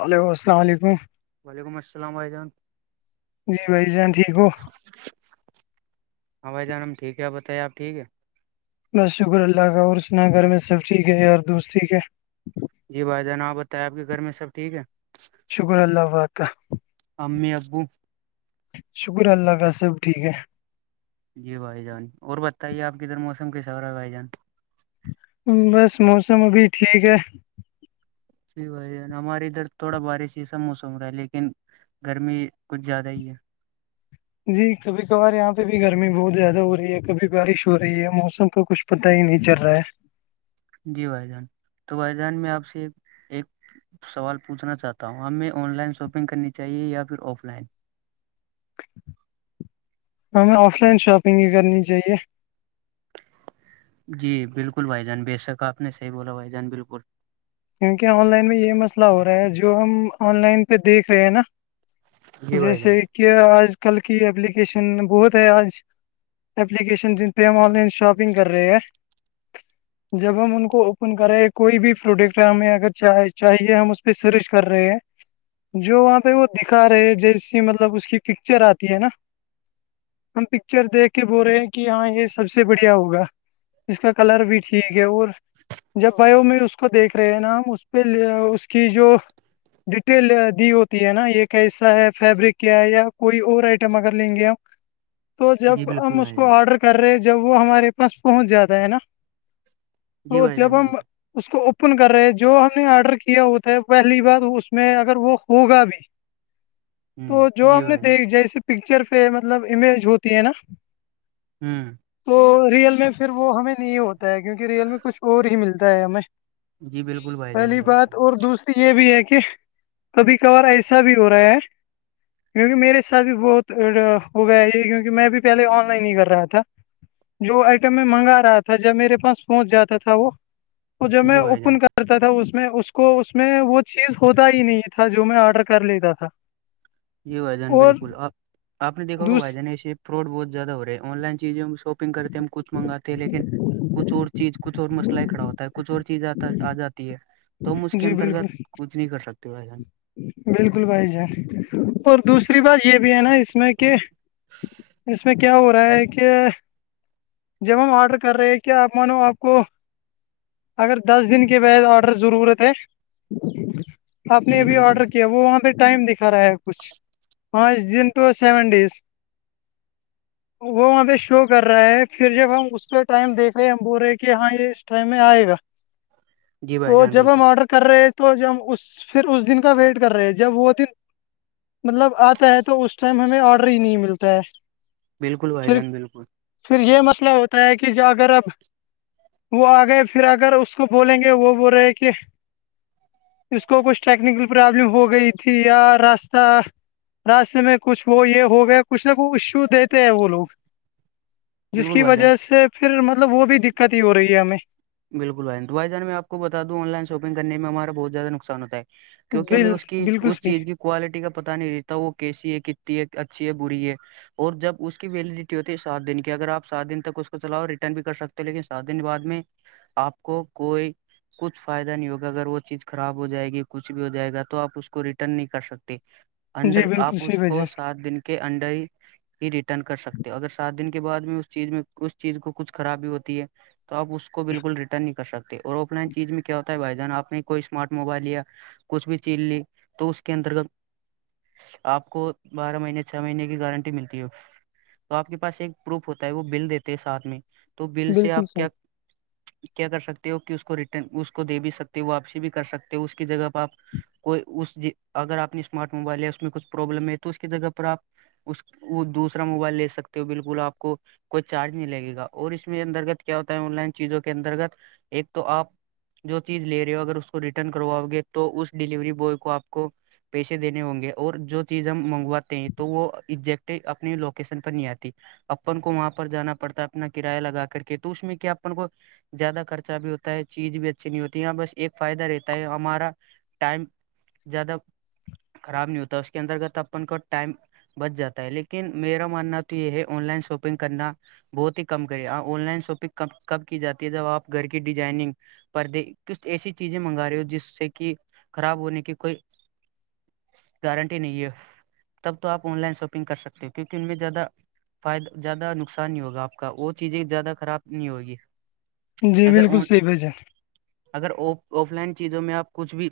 hello السلام علیکم وعلیکم السلام عح جان جی بھائی جان ٹھیک ہو ہاں بائی جان ٹیک ہے بتائیےپ ٹھیک ہے بس شکر اللہ کا اور اسنا گھر میں سب ٹھیک ہے یار دوست ٹھیک ہے جی بھائی جان آاں بتائیں آپ کے گھر میں سب ٹھیک ہے شگر اللہ وا کاا امی ابو شکر اللہ کا سب ٹھیک ہے جی بھائی جان اور بتائیے آپ ک ادھر موسم کسا ہو رہا ہے بھائی جان بس موسم ابھی ٹھیک ہے جی بھائی جان ہمارے ادھر تھوڑا بارش ہی سا موسم رہا ہے لیکن گرمی کچھ زیادہ ہی ہے جی کبھی کبھار یہاں پہ بھی گرمی بہت زیادہ ہو رہی ہے کبھی بارش ہو رہی ہے موسم کا کچھ پت ہی نہیں چل رہا ہے جی بھائی جان تو وائیدہان میں آپ سے ایک سوال پوچنا چاہتا ہوں ہمیں آن لائن شاپنگ کرنی چاہیے یا پھر آف لائن ہمیں آف لائن شاپنگ ہی کرنی چاہیے جی بالکل بھائی جان بے شک آپ نے صحی بولا بھائی جان بالکل کیونکہ آن لائن میں یہ مسئلہ ہو رہا ہے جو ہم آن لائن پہ دیکھ رہے ہیں نا جی بھائی جان جیسے کہ آج کل کی ایپلیکیشن بہت ہے آج ایلیکیشن جن پہ ہم آن لائن شاپنگ کر رہے ہیں جب ہم ان کو اوپن کر رہے ہیں کوئی بھی فروٹ ہمیں اگر چ چاہیے ہم اس پہ سرچ کر رہے ہیں جو وہاں پہ وہ دکھا رہے جیسی مطلب اس کی پکچر آتی ہے نا ہم پکچر دیکھ کے بول رہے ہیں کہ ہاں یہ سب سے بڑھیا ہوگا اس کا کلر بھی ٹھیک ہے اور جب بیو میں اس کو دیکھ پری نام اس پہے اس کی جو ڈیٹیل دی ہوتی ہے نا یہ کیسا ہے فیبرک کیا ہے یا کوئی اور آئٹم اگر لیں گے ہم تو جب جی بالکل ہم اس بھائی جان کو آرڈر کر رہے جب وہ ہمارے پاس پہنچ جاتا ہے نا جی تو بھائی جان جب ہم بالکل اس کو اوپ اپن کر رہے جو ہم نے آرڈر کیا ہو تھا ہے پہلی بار اس میں اگر وہ ہوگا بھی [inaudible] تو جو جی ہم نے بھائی جان دیکھ جیسے پکچر پہ مطلب امیج ہوتی ہے نا ہوں تو ریئل میں پھر وہ ہمیں نہیں ہوتا ہے کیونکہ ریئل میں کچھ اور ہی ملتا ہے ہمیں جی بالکل بھائی جان پہلی بالکل بات اور دوسری یہ بھی ہے کہ کبھی کبھار ایسا بھی ہو رہا ہے کیونکہ میرے سھ بھی بہت ہو گیا یہ کیونکہ میں بھی پہلے آن لائن ہی کر رہا تھا جو آئٹم میں منگا رہا تھا جب میرے پاس سہچ جاتا تھا وہ تو جب میں جی بھائی جان کرتا تھا اس میں اس کو اس میں وہ چیز ہوتا ہی نہیں تھا جو میں آرڈر کر لیتا تھا [inaudible] یہ بھائی جان اور بالکل آپ آپ دیکھا ہوا دوس بھائی جان ایسے فرڈ بہت زیاد ہو رہاے آن لائن چیزیں شاپنگ کرتے ہم کچھ منگاتے ہیں لیکن کچھ اور چیز کچھ اور مسئل کھڑا ہوتا ہے کچھ اور چیز آتا آ جاتی ہے تم اس کے جی انترگت بالکل کچھ نہیں کر سکتے ہو بھائی جان بالکل بھائی جان اور دوسری بات یہ بھی ہے نا اس اس میں کہ اس میں کیا کیا ہو رہا ہے کہ جب ہم آرڈر کر رہے ہیں کیا آپ مانو آپ کو اگر دس دن کے بعد آڈر ضرورت ہے آپ نے جی ابھی بالکل آرڈر کیا وہ وہاں پہ ٹائم دکھا رہا ہے کچھ پانچ دن ٹو سیون ڈیز [inaudible] وہاں پہ شو کر رہا ہے پھر جب ہم اس پہ ٹائم دیکھ رہے ہیں ہم بول رہے کہ ہاں یہ اس ٹائم میں آئے گا [inaudible] بھائی تو جان جب بالکل ہم آرڈر کر رہے تو ہم اس پھر اس دن کا ویٹ کر رہے ہیں جب وہ دن مطلب آتا ہے تو اس ٹائم ہمیں آرڈر ہی نہیں ملتا ہے بالکل بائی پھر جان بالکل پھر یہ مسئلہ ہوتا ہے کہ جو اگر اب وہ آ گئے پھر اگر اس کو بولیں گے وہ بول رہے کہ اس کو کچھ ٹیکنیکل پرابلم ہو گئی تھی یا راستہ راستے میں کچھ وہ یہ ہو گیا کچھ نہ کچشو دیتے ہیں وہ لوگ جس بالکل کی بھائی جان وجہ سے پھر مطلب وہ بھی دقت ہی ہو رہی ہے ہمیں بالکل بائی تو بائی جان میں آپ کو بتاوں آن لن شاپنگنے میں ہمارا بہتیادہ نقص ہو ہے کیونکہ ہمیں بل اس کی بالکل اس چیز صحیح کی کوالٹی کا پتا نہیں رہتا وہ کیسی ہے کتتی ہے اچھی ہے بری ہے اور جب اس کی ویلیڈیٹی ہوتی ہے سات دن کی اگر آپ سات دن تک اس کو چلاؤ ریٹرن بھی کر سکتے ہو لیکن سات دن بد میں آپ کو کوئی کچھ فائدہ نہیں ہوگا اگر وہ چیز خراب ہو جائے گی کچھ بھی ہو جائے گا تو آپ اس کو ریٹرن نہیں کر سکتے انڈر جی بالکل آپ اس صحیح بھائی کو جان سات دن کے انڈر ہی ہی ریٹرن کر سکتے ہو اگر سات دن کے بعد میں اس چیز میں اس چیز کو کچھ خرابی ہوتی ہے آپ اسس کو بالکل ریٹرن نہیں کر سکتے اور آف لائن چیز میں کیا ہوتا ہے بھائی جان آ نے کوئی اسمارٹ موبائل لیا کچھ بھی چیز لی تو اس کے انترگت آپ کو بارہ مہینے چھ مہینے کی گارنٹی ملتی ہے تو آپ کے پاس ایک پروف ہوتا ہے وہ بل دیتے ہیں ساتھ میں تو بل سے بالکل آپ کیا صحیح کیا کر سکتے ہو کہ اس کو رٹرن اس کو دے بھی سکتے ہو واپسی بھی کر سکتے ہو اس کی جگہ پہ آپ کوئی اس اگر آپ نے اسمارٹ موبائل ہے اس میں کچھ پروابلم ہے تو اس کی جگہ پر آپ اس وہ دوسرا موبائل لے سکتے ہو بالکل آپ کو کوئی چارج نہیں لگے گا اور اس میں انترگت کیا ہوتا ہے آن لائن چیزوں کے انترگت ایک تو آپ جو چیز لے رہے ہو اگر اس کو ریٹرن کرواؤ گے تو اس ڈیلیوری بوائے کو آپ کو پیسے دینے ہوں گے اور جو چیز ہم منگواتے ہیں تو وہ ایزیکٹ اپنے لوکیشن پر نہیں آتی اپن کو وہاں پر جانا پڑتا ہے اپنا کرایہ لگا کر کے تو اس میں کیا اپ کو زیادہ خرچہ بھی ہوتا ہے چیز بھی اچھی نہیں ہوتی ہے یہ بس ایک فائدہ رہتا ہے ہمارا ٹائم زیادہ خراب نہیں ہوتا اس کے انترگت اپن کو ٹائم بچ جاتا ہے لیکن میرا ماننا تو یہ ہے آن لائن شاپنگ کرنا بہت ہی کم کرے آن لائن شاپنگ ک کب کی جاتی ہے جب آپ گھر کی ڈیزائنگ پر دے کچھ ایسی چیزیں منگا رہے ہو جس سے کہ خراب ہونے کی کوئی گارنٹی نہیں ہے تب تو آپ آن لائن شاپنگ کر سکتے ہو کیونکہ ان میں زیادہ فدہ زیادہ نقصان نہیں ہوگا آپ کا وہ چیزیں زیادہ خراب نہیں ہوگی جی اگر بالکل صحیح بجے اگر آف لائن چیزوں میں آپ کچھ بھی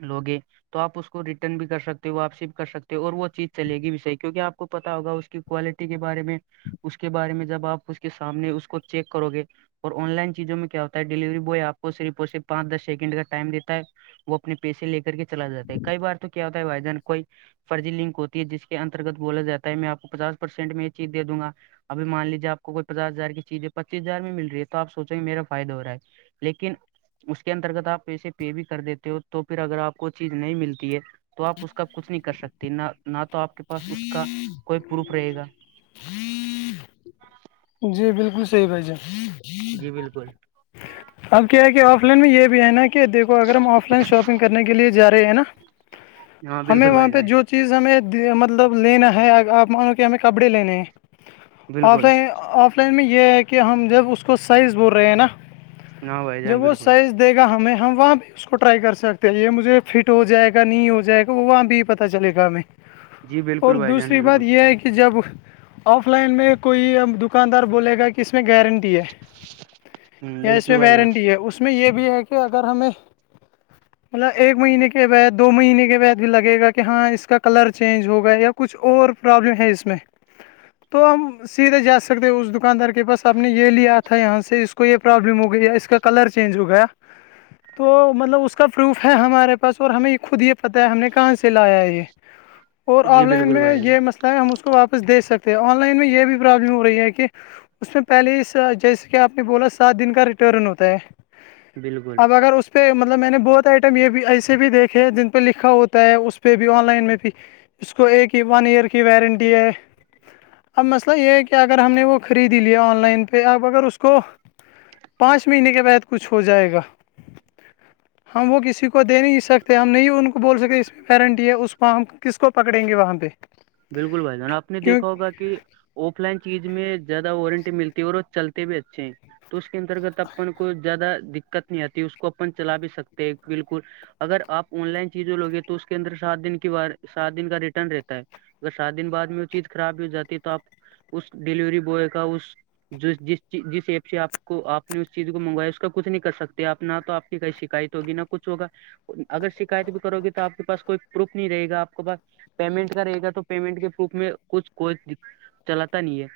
لوگے تو آپ اس کو ریٹرن بھی کر سکتے ہو واپسی بھی کر سکتے ہو اور وہ چیز چلے گی بھی صحیح کیونکہ آپ کو پتا ہوگا اس کی کوالٹی کے بارے میں اس کے بارے میں جب آپ اس کے سامنے اس کو چیک کرو گے اور آن لائن چیزوں میں کیا ہوتا ہے ڈلیوری بوائے آپ کو صرف اور صرف پانچ دس سیکنڈ کا ٹائم دیتا ہے وہ اپنے پیسے لے کر کے چلا جاتا ہے کئی بار تو کیا ہوتا ہے بھائی جان کوئی فرضی لنک ہوتی ہے جس کے انترگت بولا جات ہے میں آپ کو پچاس پرسینٹ میں یہ چیز دوں گا اب مان لیجیے آپ کوئی پچس ہزار کی چیزیں پچیس ہار میں مل رہی ہے تو آپ سوچیں گے میرا فائدہ ہو رہا ہے لیکن اس کے انترگت آپ پیسے پے بھی کر دیتے ہو تو پھر اگر آپ کو چیز نہیں ملتی ہے تو آپ اس کا کچھ نہیں کر سکتے نہ نہ تو آپ کے پاس اس کا کوئی پروف رہے گا جی بالکل صحیح بھائی جان جی بالکل اب کیا کہ آف لائن میں یہ بھی ہے نا کہ دیکھو اگر ہم آف لائن شاپنگ کرنے کے لیے جا رہے ہیں نا ہاں بالکل بھائی یہاں پہ جان جو چیز ہمیں مطلب لینا ہے آپ مانو کہ ہمیں کپڑے لینے ہیں آف بالکل لائن آف لائن میں یہ ہے کہ ہم جب اس کو سائز بول رہے ہیں نا ہاں بھائی جان جب وہ بالکل سائز دے گا ہمیں ہم وہاں اس کو ٹرائی کر سکتے ہیں یہ مجھے فٹ ہو جائے گا نہیں ہو جائے گا وہاں بھی پتا چلے گا ہمیں جی اور بالکل بھائی جان دوسری بالکل بات یہ ہے کہ کہ جب آف لائن میں کوئی اب دکاندار بولے گا کہ اس میں گارنٹی ہے ہ یا اس بالکل میں بھائی جان وارنٹی ہے اس میں یہ بھی ہے کہ اگر ہمیں [unintelligible] مطلب ایک مہینے کے بعد دو مہینے کے بعد بھی لگے گا کہ ہاں اس کا کلر چینج ہوگا یا کچھ اور پرابلم ہے اس میں تو ہم سیدھے جا سکتے اس دکاندار کے پاس آپ نے یہ لیا تھا یہاں سے اس کو یہ پروابلم ہو گئی ہے اس کا کلر چینج ہو گیا تو مطلب اس کا پروف ہے ہمارے پاس اور ہمیں یہ خود یہ پتہ ہے ہم نے کہاں سے لایا ہے یہ [unintelligible] اور آن لائن میں بھائی جان یہ مسئلہ ہے ہم اس کو واپس دے سکتے ہیں آن لائن میں یہ بھی پرابلم ہو رہی ہے کہ اس میں پہلے ہی جیسے کہ آپ نے بولا سات دن کا ریٹرن ہوتا ہے بالکل اب اگر اس پہ مطلب میں نے بہت آئٹم یہ بھی ایسے بھی دیکھے ہیں جن پہ لکھا ہوتا ہے اس پہ بھی آن لائن میں بھی اس کو ایک ہی ون ایئر کی وارنٹی ہے اب مسئلہ یہ ہے کہ اگر ہم نے وہ خریدی لیا آن لائن پہ اب اگر اس کو پانچ مہینے کے بعد کچھ ہو جائے گا [inaudible] ہم وہ کسی کو دے نہیں سکتے ہم نہیں ان کو بول سکتے اس میں گارنٹی ہے اس کو ہم کس کو پکڑیں گے وہاں پہ بالکل بھائی جان آپ نے کیوں دیکھا ہوگا کہ آف لائن چیز میں زیادہ وارنٹی ملتی ہے اور چلتے بھی اچھے ہیں تو اس کے انترگت اپن کوئی زیادہ دقت نہیں آتی اس کو اپن چلا بھی سکتے ہیں بالکل اگر آپ آن لائن چیزوں لوگے تو اس کے اندر سات دن کی سات دن کا ریٹرن رہتا ہے اگر سات دن بعد میں وہ چیز خرابی ہو جاتی ہے تو آپ اس ڈیلیوری بوائے کا اس جس جس جس ایپ سے آپ کو آپ نے اس چیز کو منگوایا اس کا کھ نہیں کر سکتے آپ نہ تو آپ ئی شکایت ہوگی نہ کچھ ہوا اگر شکایت بھی کرو گے تو آپ کے پاس کوئی پروف نہیں رہے گا آپ کے پاس پیمنٹ کرے گا تو پیمنٹ کے پروف میں کچھ کوئی چلاتا نہیں ہے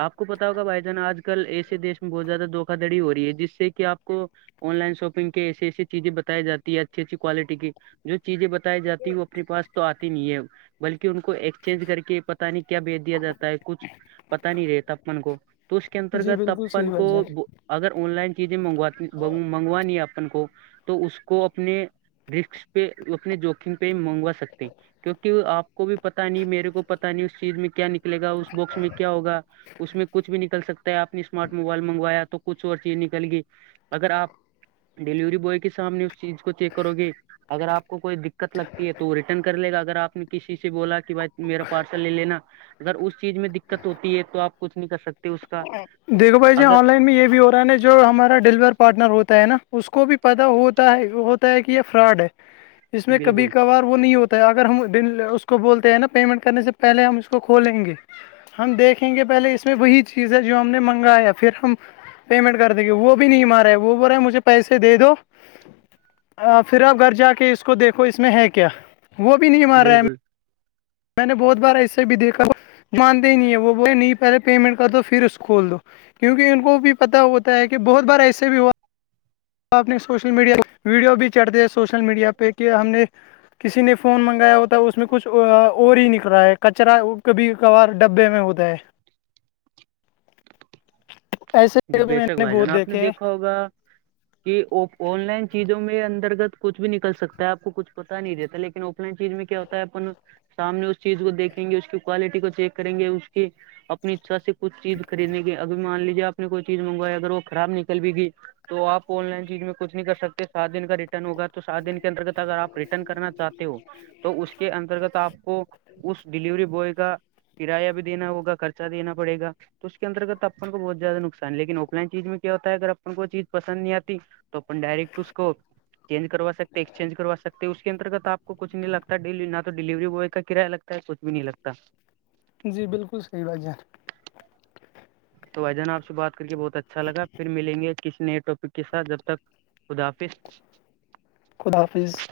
آپ کو پتا ہوگا بھائی جان آج کل ایسے دیش میں بہت زیادہ دھوکا دڑی ہو رہی ہے جس سے کہ آپ کو آن لائن شاپنگ کی ایسیے ایسی چیزیں بتائی جاتی ہے اچھی اچھی کوالٹی کی جو چیزیں ب جات وہ اپنے پاس تو آتی نہیں ہے بلکہ ان کو ایکسچینج کر کے پتا نہیں کیا بیچ دیا جاتا ہے کچھ پتا نہیں رہے تپپن کو تو اس کے انترگت تپپن کو اگر آن لائن چزیں منگوات منگوانی ہے اپن کو تو اس کو اپنے رک پہ اپنے جوکم پہ منگوا سکتے ہیں کیونکہ آپ کو بھی پتا نہیں میرے کو پتا نہیں اس چیز میں کیا نکلے گا اس باکس میں کیا ہوگا اس میں کچھ بھی نکل سکتا ہے آپ نے اسمارٹ موبائل منگوایا تو کچھ اور چیز نکل گی اگر آپ ڈیلیوری بوائے کے سامنے اس چیز کو چیک کرو گی اگر آپ کوئی دقت لگتی ہے تو ریٹرن کر لے گا اگر آپ نے کسی سے بولا کہ ب میرا پارسل لے لینا اگر اس چیز میں دقت ہوتی ہے تو آپ کچھ نہیں کر سکتے اس کا دیکھو بھائی جی اگر آن لائن میں یہ بھی ہو رہا ہے نا جو ہمارا ڈیلیور پارٹنر ہوتا ہے نا اس کو بھی پتا ہوتا ہے ہوتا ہے کہ یہ فراڈ ہے اس میں کبھی بالکل کبھار وہ نہیں ہوتا اگر ہم اس کو بولتے ہیں نا پیمنٹ کرنے سے پہلے ہم اس کو کھولیں گے ہم دیکھیں گے پہلے اس میں وہی چیز ہے جو ہم نے منگایا پھر ہم پیمنٹ کر دیں گے وہ بھی نہیں مار رہے ہے وہ بول رہے ہے مجھے پیسے دے دو آ پھر آپ گھر جا کے اس کو دیکھو اس میں ہے کیا وہ بھی نہیں مار رہا میں بالکل میں نے بہت بار ایسے بھی دیکھا مانتے ہی نہیں ہے وہ بولے نہیں پہلے پیمنٹ کر دو پھر اس کو کھول دو کیونکہ ان کو بھی پتا ہوتا ہے کہ بہت بار ایسے بھی ہوا آپ نے سوشل میڈیا ویڈیو بھی چڑھ دیا سوشل میڈیا پہ کہ ہم نے کسی نے فون منگایا ہوتا ہے اس میں کچھ اور ہی نکل رہا ہے کچرا کبھی کبار ڈبے میں ہوتا ہے [inaudible] جی ایسے بھی بے میں شک بھائی بہت جانا آپ نے دیکھے دیکھا ہیں ہوگا کہ آن لائن چیزوں میں انترگت کچھ بھی نکل سکتا ہے آپ کو کچھ پتا نہیں دیتا لیکن آف لائن چیز میں کیا ہوتا اپن سامنے اس چیز کو دیکھیں گے اس کی کوالٹی کو چیک کریں گے اس کی اپنی اچھا سے کچھ چیز خرینے کی اب مان لیجیے آپ نے کوئی چیز منگوایا اگر وہ خراب نکل بھی گی تو آن لائن چیز میں کچھ نہیں کر سکتے سات دن کا ریٹرن ہوگا تو سات دن کے انترگت اگر آپ ریٹرن کرنا چاہتے ہو تو اس کے انترگت آپ کو اس ڈلیوری بوائے کا کرایہ بھی دا ہوگا خرچہ دینا پڑےا تو اس کے انترگت تو اپن کو بہت زیادہ ن نقصان لیکن آف لائن چیز میں کیا ہوتا ہے اگر اپن کوئی چیز پسند نہیں آتی تو اپن ڈائریکٹ اس کو چینج کروا سکتے ایکسچینج کرا سکتے ہیں اس کے انترگت آپ کو کچھ نہیں لگتا ڈی نہ تو ڈیلیوری بوائے کا کرایہ لگتا کچھ بھی نہیں لگتا جی بالکل صحیح بات ہے تو و جان آ سے بات کر کے بہت اچھا لگ پھر ملیں گےھ کسی نئے ٹاپک کے ساتھ جب تک خدافظ خدافظ